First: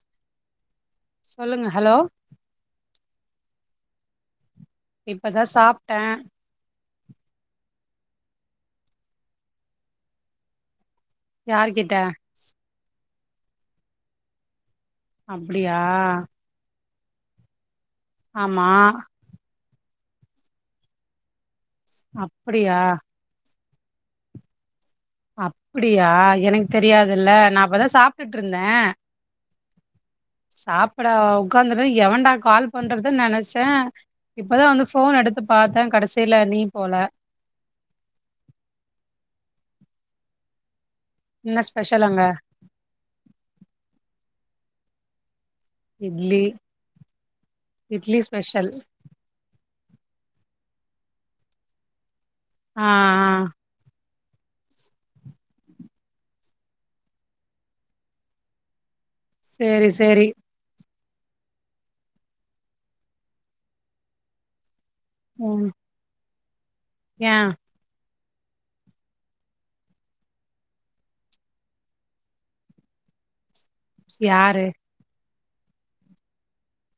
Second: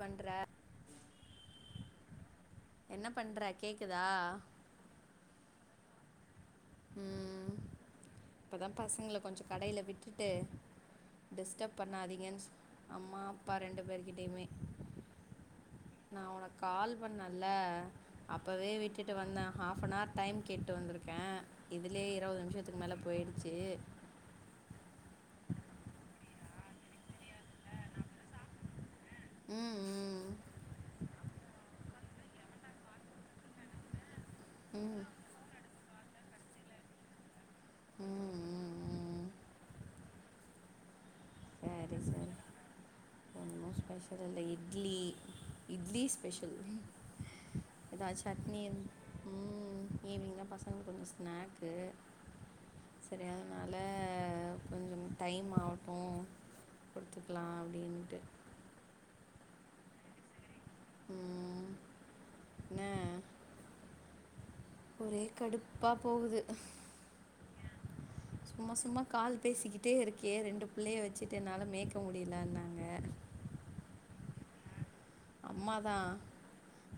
பண்ற சொல்லுங்க ஹலோ என்ன பண்ற கேக்குதா இப்பதா சாப்ட்டே ம் இப்பதா பசங்கள கொஞ்சொ கடைல விட்டுட்டு டிஸ்டப் யார்கிட்ட பண்ணாதீங்கன் [inaudible] அம்மா அப்பா ரெண்டு பேர்க்கிட்டயுமே அப்டியா கால் பண்ணல்ல ஆமா அப்பவே விட்டுட்டு வந்த ஹாஃபனார் டைம் கேட்டு வந்திருக்கே இதுலே இருவது அப்டியா நிம்ஷத்துக்கு மேலே போயிடுச்சு அப்புடியா எனக்த் தெரியாதுல்ல நா அப்பதா சாப்ட்டுட்ருந்தே ம் ம் சாப்புட உக்காந்தது எவண்டா கால் பண்றதுன்னு நெனச்ச இப்பதா வந்து ம் ஃபோன் எடுத்து பாத்த கடைசில நீ போல ம் ம் ம் என்ன சரி ஸ்பெஷல் அங்க சரி ஒன்னு ஸ்பெஷல்ல இட்லி இட்லி ஸ்பெஷல் எதா இட்லி ஸ்பெஷல் சட்னிந் ம் ஈவினிங்தா பசங்களுக்கு கொஞ்ச ஸ்நாக்கு ஆ செரி ஆ அதனா ல கொஞ்சம் டைம் ஆவுட்டு குடுத்துக்லா அப்டின்ட்டு செரி சேரி ம் ன்ன ஒரே கடுப்பா போகுது யெ சும்மா சும்மா கால் பேசிக்கிட்டே இருக்கியே ரெண்டு பிள்ளய வச்சுட்டு என்னால மேய்க முடியலன்னாங்க யாரு அம்மாதா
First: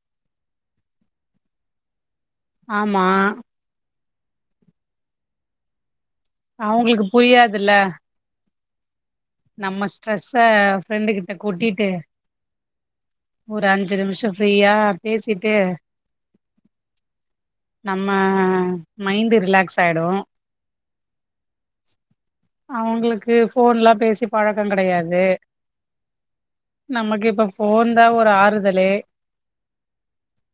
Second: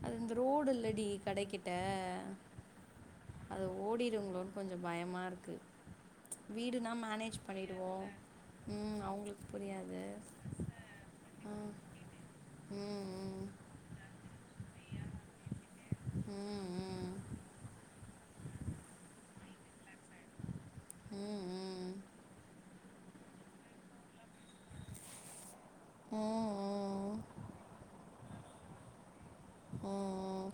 அது இந்த ரோடு இல்லடி கடைக்கிட்ட ஆமா அது ஓடிருங்களோன்னு கொஞ்சோ பயமா இருக்கு வீடுனா அவுங்களுக்கு மேனேஜ் புரியாதுல்ல பண்ணிடுவோ ம் அவங்களுக் நம்ம ஸ்ட்ரெஸ்ஸ ஃப்ரெண்டு கிட்ட கொட்டிட்டு ம் ஒரு அஞ்சு நிமிஷோ ஃப்ரீயா பேசிட்டு ம் ம் நம்ம மைண்டு் ரிலாக்ஸ் ஆயிடுவோ ம் ம் அவங்களுக்கு போன்லா பேசி பழக்கோ கிடையாது நமக்கு இப்ப ஃபோன் தா ஒரு ஆறுதலே ம் ம்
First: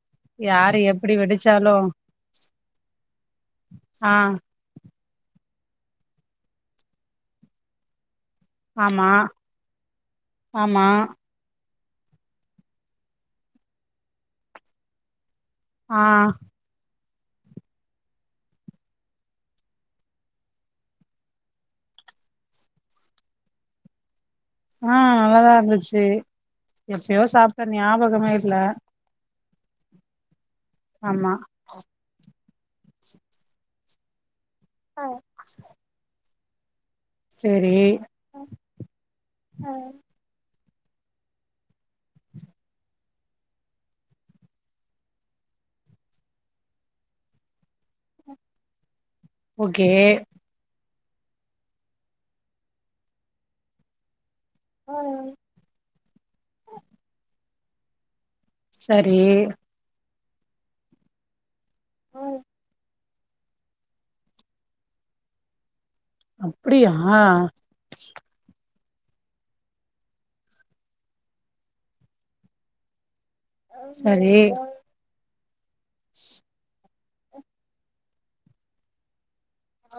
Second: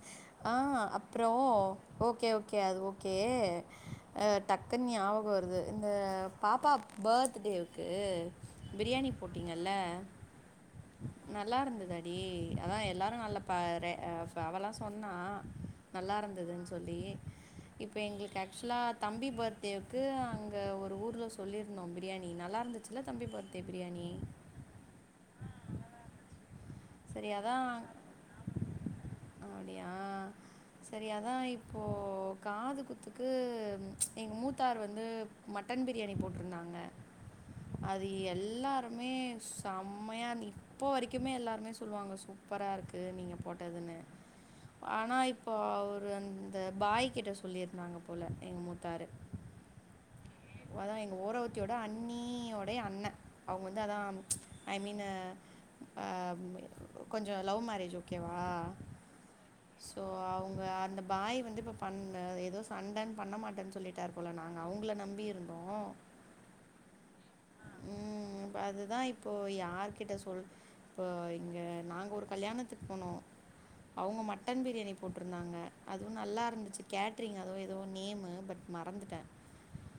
ஆ யாரு எப்டி அப்புறோ வெடிச்சாலு ஓகே ஓகே அது ஓகே ஆ அ டக் குனு ஞாபகோவருது இந்த பாப்பா பர்த்டேவுக்கு ஆமா பிரியாணி போட்டீங்கல்ல ஆமா நல்லா இருந்த தாடி அதா எல்லாரு நல்ல ப அவலா சொன்னா ஆ நல்லா இருந்ததுன்னு சொல்லி இப்போ எங்களுக்கு ஆக்சுவலாக தம்பி பர்த்டேவுக்கு அங்கே ஒரு ஊர்ல சொல்லியிருந்தோ பிரியாணி நல்லா இருந் ச்சில தம்பி ஃபட்டே பிரியாணி ஆ நல்லாதா இருந்துச்சு எப்பயோ சரி சாப்பிட்டே ஞாபகமே இல்ல அப்டியா சரி ஆமா அதா இ ப்போ காது குத்துக்கு எங்க மூத்தார் வந்து மட்டன் பிரியாணி போட் ட்ருந்தாங்க சேரி அது எல்லாருமே செம்மையா நீ இப்போ வரைக்குமே எல்லாருமே சொல்லுவாங்க சூப்பரா இருக்கு நீங்க போட்டதுன்னு ஆனா இப்போ அவரு அந்த பாய்கிட்ட சொல்லியிருந்தாங்க போல எங்க மூத்தாரு ஓகே அதா எங்க ஓரவத்தியோட அண்ணீயோட அண்ண அவங்க வந்து அதா ஐ மீனு ஆ கொஞ்சோ லவ் மேரேஜு ஓகேவா சரி சோ அவங்க அந்த பாய் வந்து இப்ப பண்ண ஏதோ சண்டனு பண்ண மாட்டேன்னு சொல்லி ட்டாரு போல நாங்க அவங்கள நம்பி இருந்தோ அப்டியா ம் இப்ப அதுதா இப்போ யார் கிட்ட சொல் இப்போ இங்க நாங்க ஒரு கல்யாணத்துக்கு போனோ அவங்க சரி மட்டன் பிரியாணி போட்டுருந்தாங்க அதுவு நல்லா இருந்துச்சு கேட்ரிங் அதோ ஏதோ நேமு பட் மறந்துட்டே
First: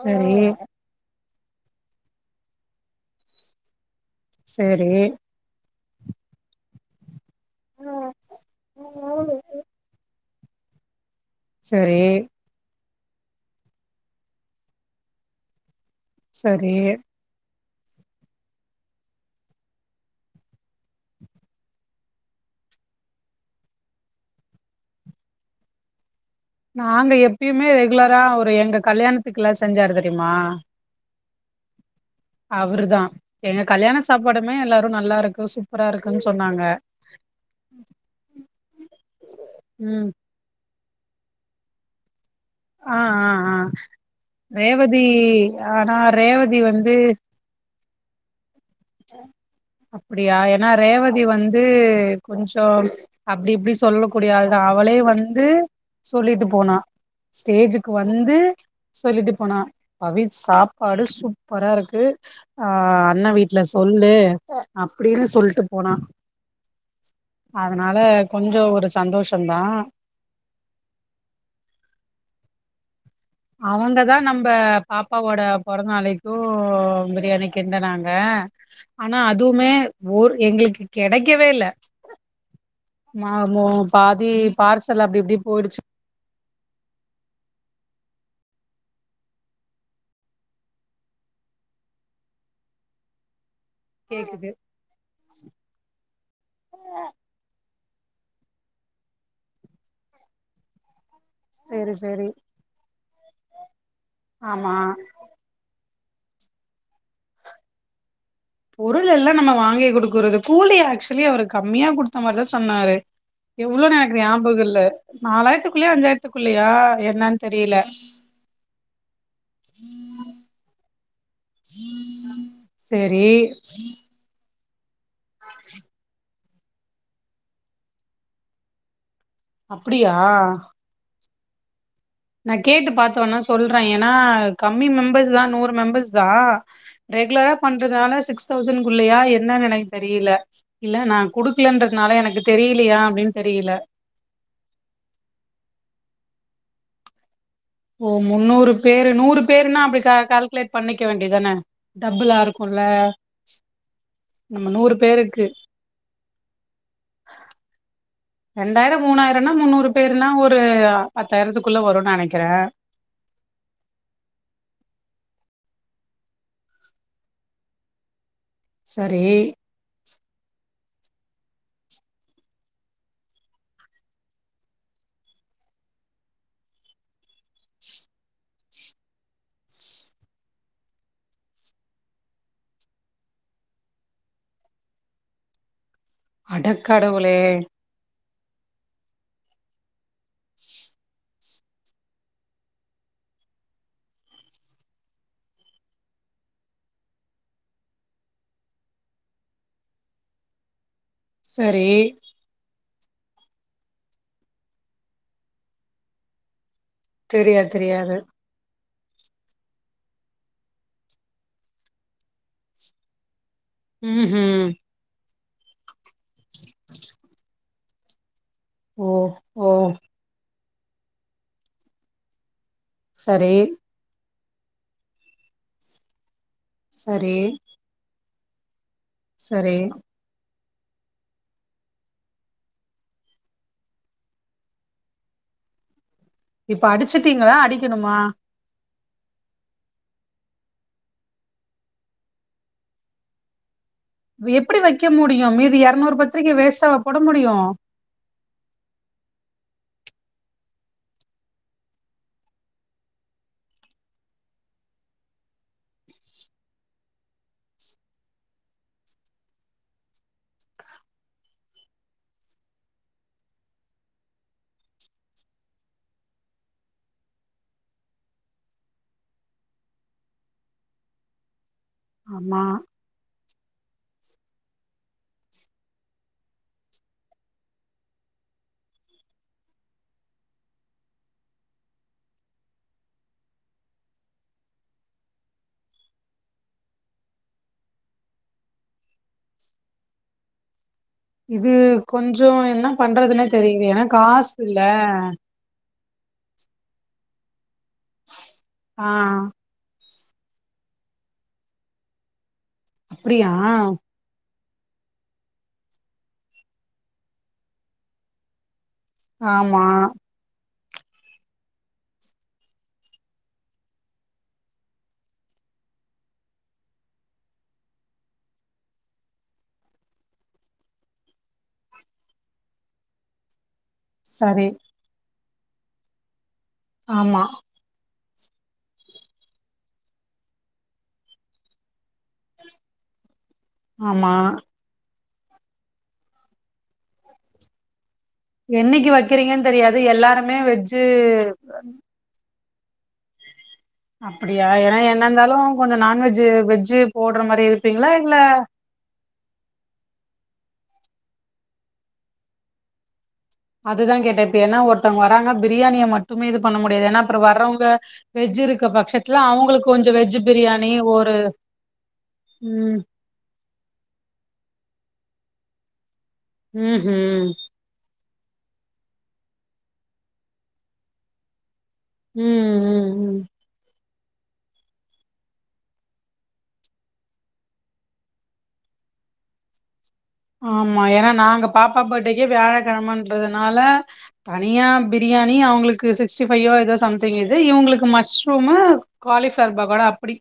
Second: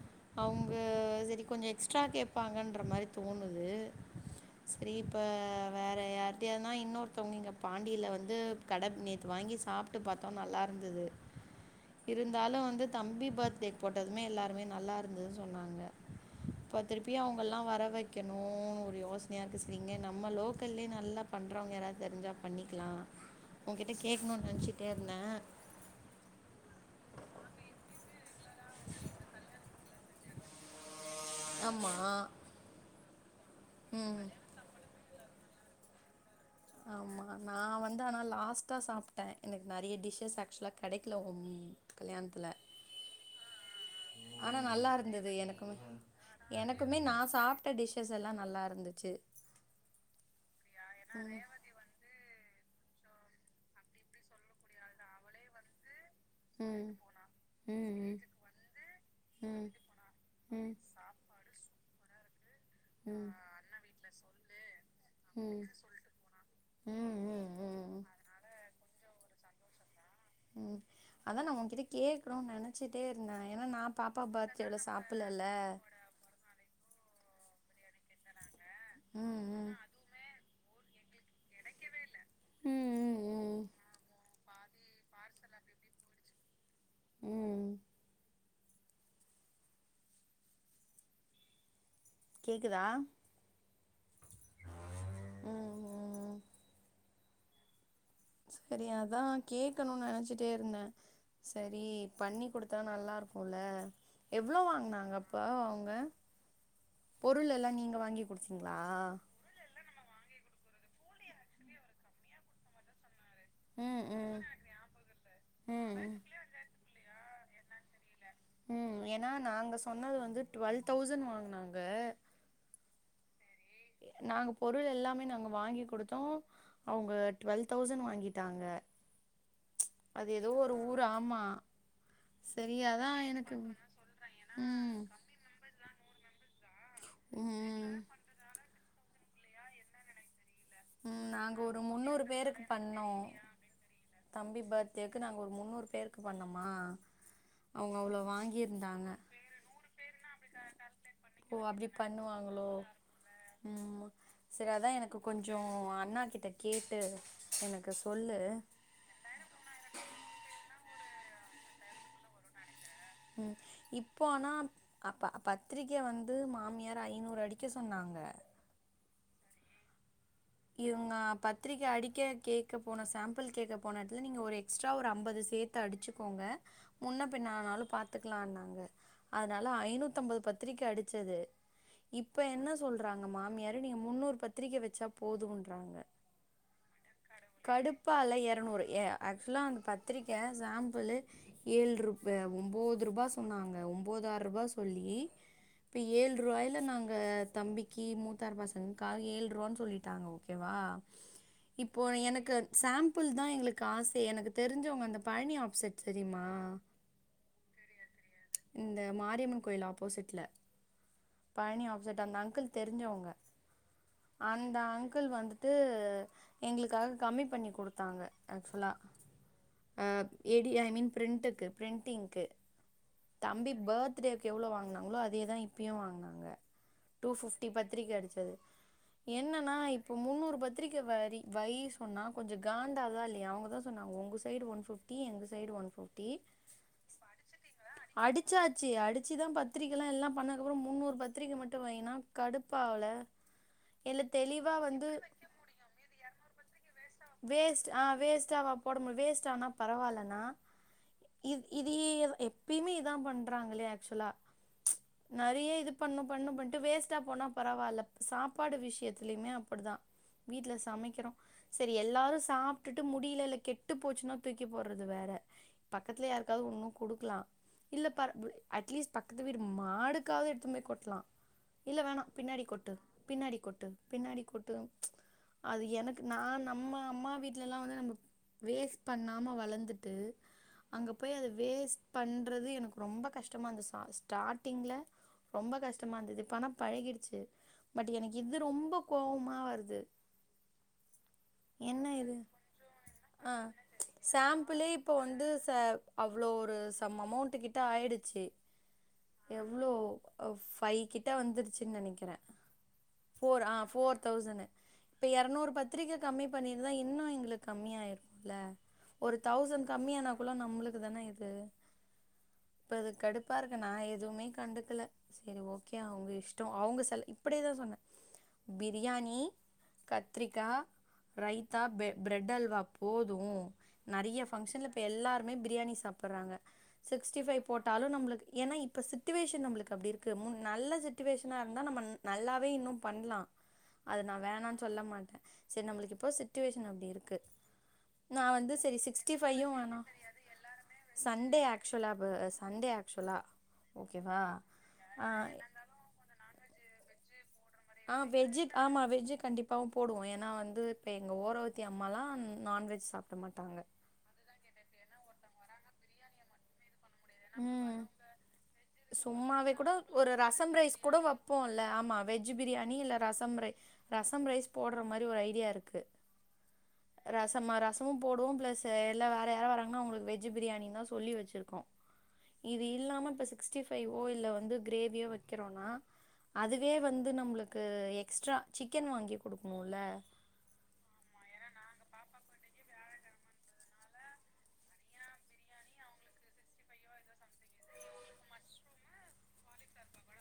சரி அவங்க சரி கொஞ்சோ எக்ஸ்ட்ரா கேட்பாங்கன்ற மாரி தோணுது சரி சேரி இப்ப வேற யார் ஏனா இன்னொருத்தவங்க இங்க பாண்டியில வந்து கட நேத்து வாங்கி சாப்ட்டு பாத்தோ நல்லா இருந்தது சரி இருந்தாலு வந்து தம்பி பர்த்டேக்கு போட்டதுமே எல்லாருமே நல்லா இருந்ததுன்னு சொன்னாங்க இப்ப சரி திருப்பியு அவங்கல்லா வர வச் கணு ஒரு யோசனயா இருக்குறீங்க நம்ம லோக்கல்லேயே நல்லா பண்ணுறவங்க யாராவது தெரிஞ்சா பண்ணிக்கலா உங்கிட்ட கேட்கலாணு நெனச்சிட்டு இருந்த நாங்க எப்பயுமே ரெகுலரா ஒரு எங்க கல்யாணத்துக்கு எல்லா செஞ்சரு தெரியுமா ஆமா அவரு தா எங்க கல்யாண சாப்பாடுமே எல்லாரு நல்லா இருக்கு சூப்பரா இருக்குன்னு சொன்னாங்க ஆமா நா வந்து ஆனா லாஸ்ட்டா சாப்ட்ட எனக்கு நெறைய ம் டிஷஸ் ஆக்சுவலா கிடைக்கல பொம்மி கல்யாணத்துல ஆ ஆ ஆ ஆனா நல்லா ரேவதி இருந்தது எனக்கு ஆனா ரேவதி வந்து எனக்குமே நா சாப்ட்ட டிஷஸ் எல்லாமே நல்லா இருந்தது அப்டியா ஏன்னா ரேவதி வந்து கொஞ்ச அப்டி இப்டி சொல்ல கூடிய ஆளுதா அவளே வந்து சொல்லிட்டு ம் போனா ம் ஸ்டேஜுக்கு ம் வந்து சொல்லிட்டு ம் ம் போனா ம் பவி ம் சாப்பாடு சூப் பறா இருக்கு ஆ அண்ணா வீட் இல சொல்லு அப்டின்னு ம் சொல்லிட்டு போனா ம் ம் அதனால கொஞ்ச ஒரு சந்தோஷ தா ம் அத உங்கிட்ட கேக்கனுமுன்னு நெனச்ச அவங்கதா நம்ம பாப்பாவோட சாப்புல்லல பொறந்த நாளைக்கு பிரியாணி கேன்னுறாங்க ஆனா ம் அதுவுமே ம் மோர் எங்களுக்கு கெடைக்கவே இல்ல ம் மா ம் பாதி பார்ஸ் எல்லா அப்டி இப்டி போயிடுச்சு ம் கேக்குதா கேக்குது ம் ம் சரி அதா கேக்கணு நா நெனைச்சிட்டே இருந்த சரி சேரி சேரி பண்ணி கொடுத் குடுத்தா நல்லா இருக்கும்ல எவ்ளோ ஆமா வாங்னாங்க இப்ப அவங்க பொருள் எல்லா நீங்க வாங்கி குடுச் பொருள் எல்லா நம்ம வாங்கி கொடுக்கறது கூலி ஆக்சுவலி அவரு கம்மியா குடுத்த மாரிதா சொன்னாரு எவ்ளோ ம் எனக்கு ம் ஞாபக இல்ல நாலாயிரத்துக்குள்ளயா ம் அஞ்சாயிரத்துக்குள்ளயா என்னானு தெரியல ம் ஏனா நாங்க சொன்னது வந்து டுவெல் தௌசண்ட் வாங்னாங்க சேரி நாங்க பொருள் எல்லாமே நாங்க வாங்கி குடுத்தோ அவங்க டுவெல் தௌசண்ட் வாங்கிட்டாங்க அப்டியா அது ஏதோ ஒரு ஊர் ஆமா நா சரி கேட்டு அதா பாத்தோன்னா எனக்கு சொல்ற கம்மி ம் மெம்பர்ஸ் தா நூரு மெம்பர்ஸ் தா ரெகுலரா ம் பண்றதுனால சிக்ஸ் தௌசண்ட்குள்ளயா எ என்னன்னு எனக்கு தெரியல இல்ல நா ம் நாங்க ஒரு குடுக்கலன்றதுனால முன்னூறு எனக்கு பேருக்கு தெரியலயா பண்ணோ அப்டின்னு தெரியல தம்பி பர்த்டேக்கு நாங்க ஒரு முன்னூறு பேருக்கு பண்ணோமா அவங்க ஓ அவ்ளோ முன்னூறு வாங்கியிருந்தாங்க பேரு நூறு பேருனா அப்டி கா கால்குலேட் பண்ணிக்க வேண்டியதான ஓ அப்டி டபுல்லா பண்ணுவாங்களோ இருக்குல ம் மா சேரி அதா எனக்கு பேருக்கு கொஞ்சோ அண்ணா கிட்ட கேட்டு எனக்கு சொல்லு ரண்டாயிர மூணாயிரனா முந்நூறு பேருனா ஒரு பத்தாயிரத்துக்குள்ள வரு நெனைக்கிறே ம் இப்போ ஆனா அப்ப பத்திரிக்கை வந்து மாமியார் ஐநூறு அடிக்க சொன்னாங்க சரி இவுங்க பத்திரிக்க அடிக்க கேக்க போன சாம்பிள் கேக்க போன எடத்துல நீங்க ஒரு எக்ஸ்ட்ரா ஒரு ஐம்பது சேத் து அடுச்சுக்கோங்க முன்ன பின்ன ஆனாலு பாத்துக்கலானாங்க ஆதுனால ஸ்- ஐநூத்தம்பது பத்திரிக்க அடுச்சது இப்ப என்ன சொல்றாங்க மாமியாரு நீங்க முந்நூறு பத்திரிக்க வச்சா போதுன்றாங்க அடக் கடவுளே இப்ப அதுல எரநூறு ஏ ஆக்சுவலா அங்க பத்திரிக்க சாம்பிலு ஏழ்ரூபே ஒம்போது ரூபா சொன்னாங்க ஒம்போதா ரூபா சொல்லி இப்ப ஏழ்ருவாயில நாங்க தம்பிக்கி மூத்தார் பசங்கக்காக ஏழ்ரூவான்னு சொல்லிட்டாங்க ஓகேவா சரி இப்போ எனக்கு சாம்பிள் தா எங்களுக்கு காசே எனக்கு தெரிஞ்சவங்க அந்த பழனி ஆஃப்செட் தெரிமா தெரியாது தெரியாது இந்த மாரியம்மன் கோயில் ஆப்போசிட்ல பழனி ஆஃப்செட் அந்த அங்கிள் தெரிஞ்சவங்க ம் ஹும் அந்த அங்கிள் வந்துட்டு எங்களுக்காக கம்மி பண்ணி குடுத்தாங்க ஆக்சுவலா ஓ ஓ ஆ ஏடி ஐ மீன் ப்ரிண்ட்டுக்கு ப்ரிண்ட்ங்க்கு சரி தம்பி பேர்த்டேக்கு எவ்ளோ வாங்குனாங்ளோ அதே தா இப்பயு வாங்குனாங்க டூ சரி ஃபிஃப்டி பத்திரிக்க அடிச்சது என்னன்னா சரி இப்ப முந்நூறு பத்திரிக்க வரி வை சொன்னா கொஞ்ச காண்டாகுதா இல்லயா அவுங்கதா சொன்னாங்க உங்க சைடு ஒன் ஃபிஃப்டி எங்க சைடு ஒன் ஃபிஃப்டி இப்ப அடுச்சிட்டீங்களா அடிக்கணுமா ச்சாச்சு அடிச்சி தா பத்திரிக்கலா எல்லா பண்ணதுக்கப்புற முந்நூறு பத்திரிக்க மட்டு வை னா கடுப்பாவல இல்ல தெளிவா எப்டி வைக்க வந்து முடியு மீது எரநூறு பத்திரிக்க வேஸ்ட்டாவா போட முடியு வேஸ்ட் ஆ வேஸ்ட்டாவா போட மு வேஸ்ட் ஆனா பரவால்லன்னா இத் இது ஏதா எப்பயுமே இதா பண்றாங்ளே ஆக்சுவலா நெறைய இது பண்ணு பண்ணு பண்ணிட்டு வேஸ்ட்டா போனா பரவால்ல சாப்பாடு விஷயத்தலயுமே அப்டிதா வீட்ல ஸ் சமைக்கிறோ சேரி எல்லாரு சாப்ட்டுட்டு முடில இல்ல கெட்டு போச்சுன்னா தூக்கி போடுறது வேற பக்கத்துல யார்க்காவது உன்னு குடுக்கலா இல்ல ப அட்லீஸ்ட் பக்கத்து வீடு மாடுக்காவது எடுத்துன் போய் கொட்லா இல்ல வேணா ஆமா பின்னாடி கொட்டு பின்னாடி கொட்டு பின்னாடி கொட்டு அது எனக்கு நா நம்ம அம்மா வீட்லல்லா வந்து நம்ம வேஸ்ட் பண்ணாம வளந்துட்டு அங்க போய் அத வேஸ்ட் பண்றது எனக்கு ரொம்ப கஷ்டமா அந்த சா ஸ்டார்ட்டிங்ல ரொம்ப கஷ்டமா இருந்தது இப்ப ஆனா பழகிடுச்சு பட் எனக்கு இது ரொம்ப கோவமா வருது இது என்ன இது கொஞ்சோ என்ன பண்றதுன்னே ஆ தெரில ஏனா காசுல சாம்பிளே இப்போ வந்து ச அவ்ளோ ஒரு சம் அமவுண்ட்டு கிட்ட ஆயிடுச்சு ஆ இவ்ளோ ஃபைவ் கிட்ட வந்துருச்சுன் நெனைக்கிறே அப்படியா ஃபோர் ஆ ஃபோர் தௌசனு இப்ப எரநூறு பத்திரிக்க கம்மி பண்ணிருந்தா இன்னு எங்களுக்கு கம்மியாயிருக்குல ஒரு ஆமா தௌசண்ட் கம்மியானா குள்ள நம்மளுக்கு தான இது இப்ப இது கடுப்பாருக்கு நா எதுவுமே கண்டுக்கல செரி ஓகே அவுங்க இஷ்டோ அவுங்க செல இப்டியே தா சொன்னே பிரியாணி கத்ரிக்கா ரைத்தா பிர பிரெட் அல்வா போது நெறையா சரி ஃபங்க்ஷன்ல இப்ப எல்லாருமே பிரியாணி சாப்பிடுறாங்க சிக்ஸ்டி ஆமா ஃபைவ் போட்டாலு நம்மளுக்கு ஏனா இப்ப சுச்சவேஷன் நம்மளுக்கு அப்டி இருக்கு முன் நல்ல சுச்சவேஷனா இருந்தா நம்ம நல்லாவே இன்னு பண்லா அது ஆமா நா வேணானு சொல்ல மாட்டே செரி நம்மளுக்கு இப்போ சுச்சுவேஷன் அப்டி இருக்கு நா வந்து செரி என்னைக்கு சிக்ஸ்டி ஃபையு வைக்கிறீங்கன்னு தெரியாது வேணா எல்லாருமே வெஜ்ஜு சண்டே ஆக்சுவலா வ சண்டே ஆக்சுவலா ஓகேவா அப்டியா ஏனா என்னா ஆ இருந்தாலு கொஞ்சோ நான்வெஜ்ஜு வெஜு போட்ற மாரி இருப்பீங்களா ஆ இல்ல வெஜு ஆமா வெஜ்ஜு கண்டிப்பாவு போடுவோ ஏனா வந்து இப்ப எங்க ஓரவத்தி அம்மாலா நான்வெஜ் சாப்ட மாட்டாங்க அதுதா கேட்டே ஏனா இப்ப ஒருத்தங்க வராங்க பிரியாணிய மட்டுமே இது பண்ண முடியாது ஏனா அப்றோ வரறவங்க ம் வெஜ் இருக்க பட்சத்துல சும்மாவே கூட அவுங்களுக்கு கொஞ்ச ஒரு வெஜ் ரசம் பிரியாணி ரைஸ் கூட ஒரு வப்போல்ல ஆமா வெஜ் பிரியாணி ம் இல்ல ரசம் ரை ரசம் ரைஸ் போடுற மாதிரி ஒரு ஐடியா இருக்கு ம்ஹும் ரசமா ரசமும் போடுவோ பிளஸ் எல்லா வேற யாரா வராங்கனா அவுங்களுக்கு வெஜ் பிரியாணினா சொல்லி வச்சுருக்கோ ம் இது ம் இல்லாம ம் இப்ப சிக்ஸ்டி ஃபைவோ இல்ல வந்து கிரேவியோ வைக்கிறோனா அதுவே வந்து நம்மளுக்கு எக்ஸ்ட்ரா சிக்கன் வாங்கி குடுக்கணுல்ல ஆமா ஏனா நாங்க பாப்பா பேர்த்டேக்கு வியாழக்கெழமன்றதுனால தனியா பிரியாணி அவுங்களுக்கு சிக்ஸ்ட்டி ஃபையோ எதோ சம்திங்கு இது இவுங்களுக்கு மஷ்ரூமு காலிஃப்ளவர் பக்கோடா அப்டி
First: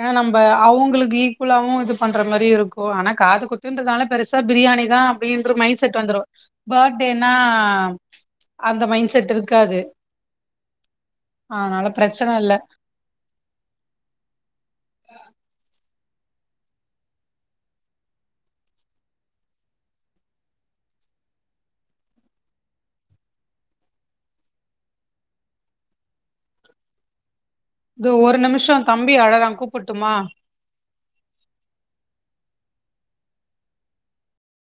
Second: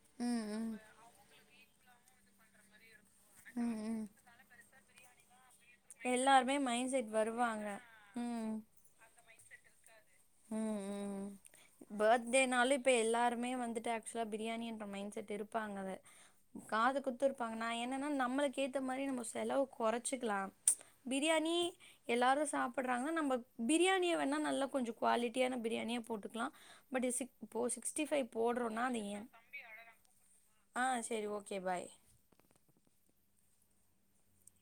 ஏனா நம்ம ம் ம் அவுங்களுக்கு ஈக்குவலாவு இது பண்ற மாதிரி இருக்கு ஆனா காது ம் குத்துன்றதுனால ம் பெருசா பிரியாணி தா அப்டின்ற மைண்ட் செட் வந்துரு எல்லாருமே மைண்ட் செட் பேர்த்டேனா வருவாங்க ம் அந்த மைண்ட் செட் இருக்காது ம் ம் அதனால பிரச்சன பேர்த்டே இல்ல நாளே இப்ப எல்லாருமே வந்துட்டு ஆக்சுவலா பிரியாணி என்ற மைண்ட் செட் இருப்பாங்க அவ காது குத்து இருப்பாங்க நா என்னன்னா நம்மளுக்கு ஏத்த மாதிரி நம்ம செலவு கொறைச்சிக்கலா பிரியாணி எல்லாரு சாப்பிட்றாங்க நம்ம பிரியாணிய வேணா நல்லா கொஞ்சோ குவாலிட்டியான பிரியாணியா போட்டுக்கலா பட் இ சிக் இப்போ சிக்ஸ்டி இது ஃபைவ் ஒரு நிமிஷோ போடுறோனா அது தம்பி ஏன் அழறா கூப்புட்டுமா ஆ சேரி ஓகே பாய்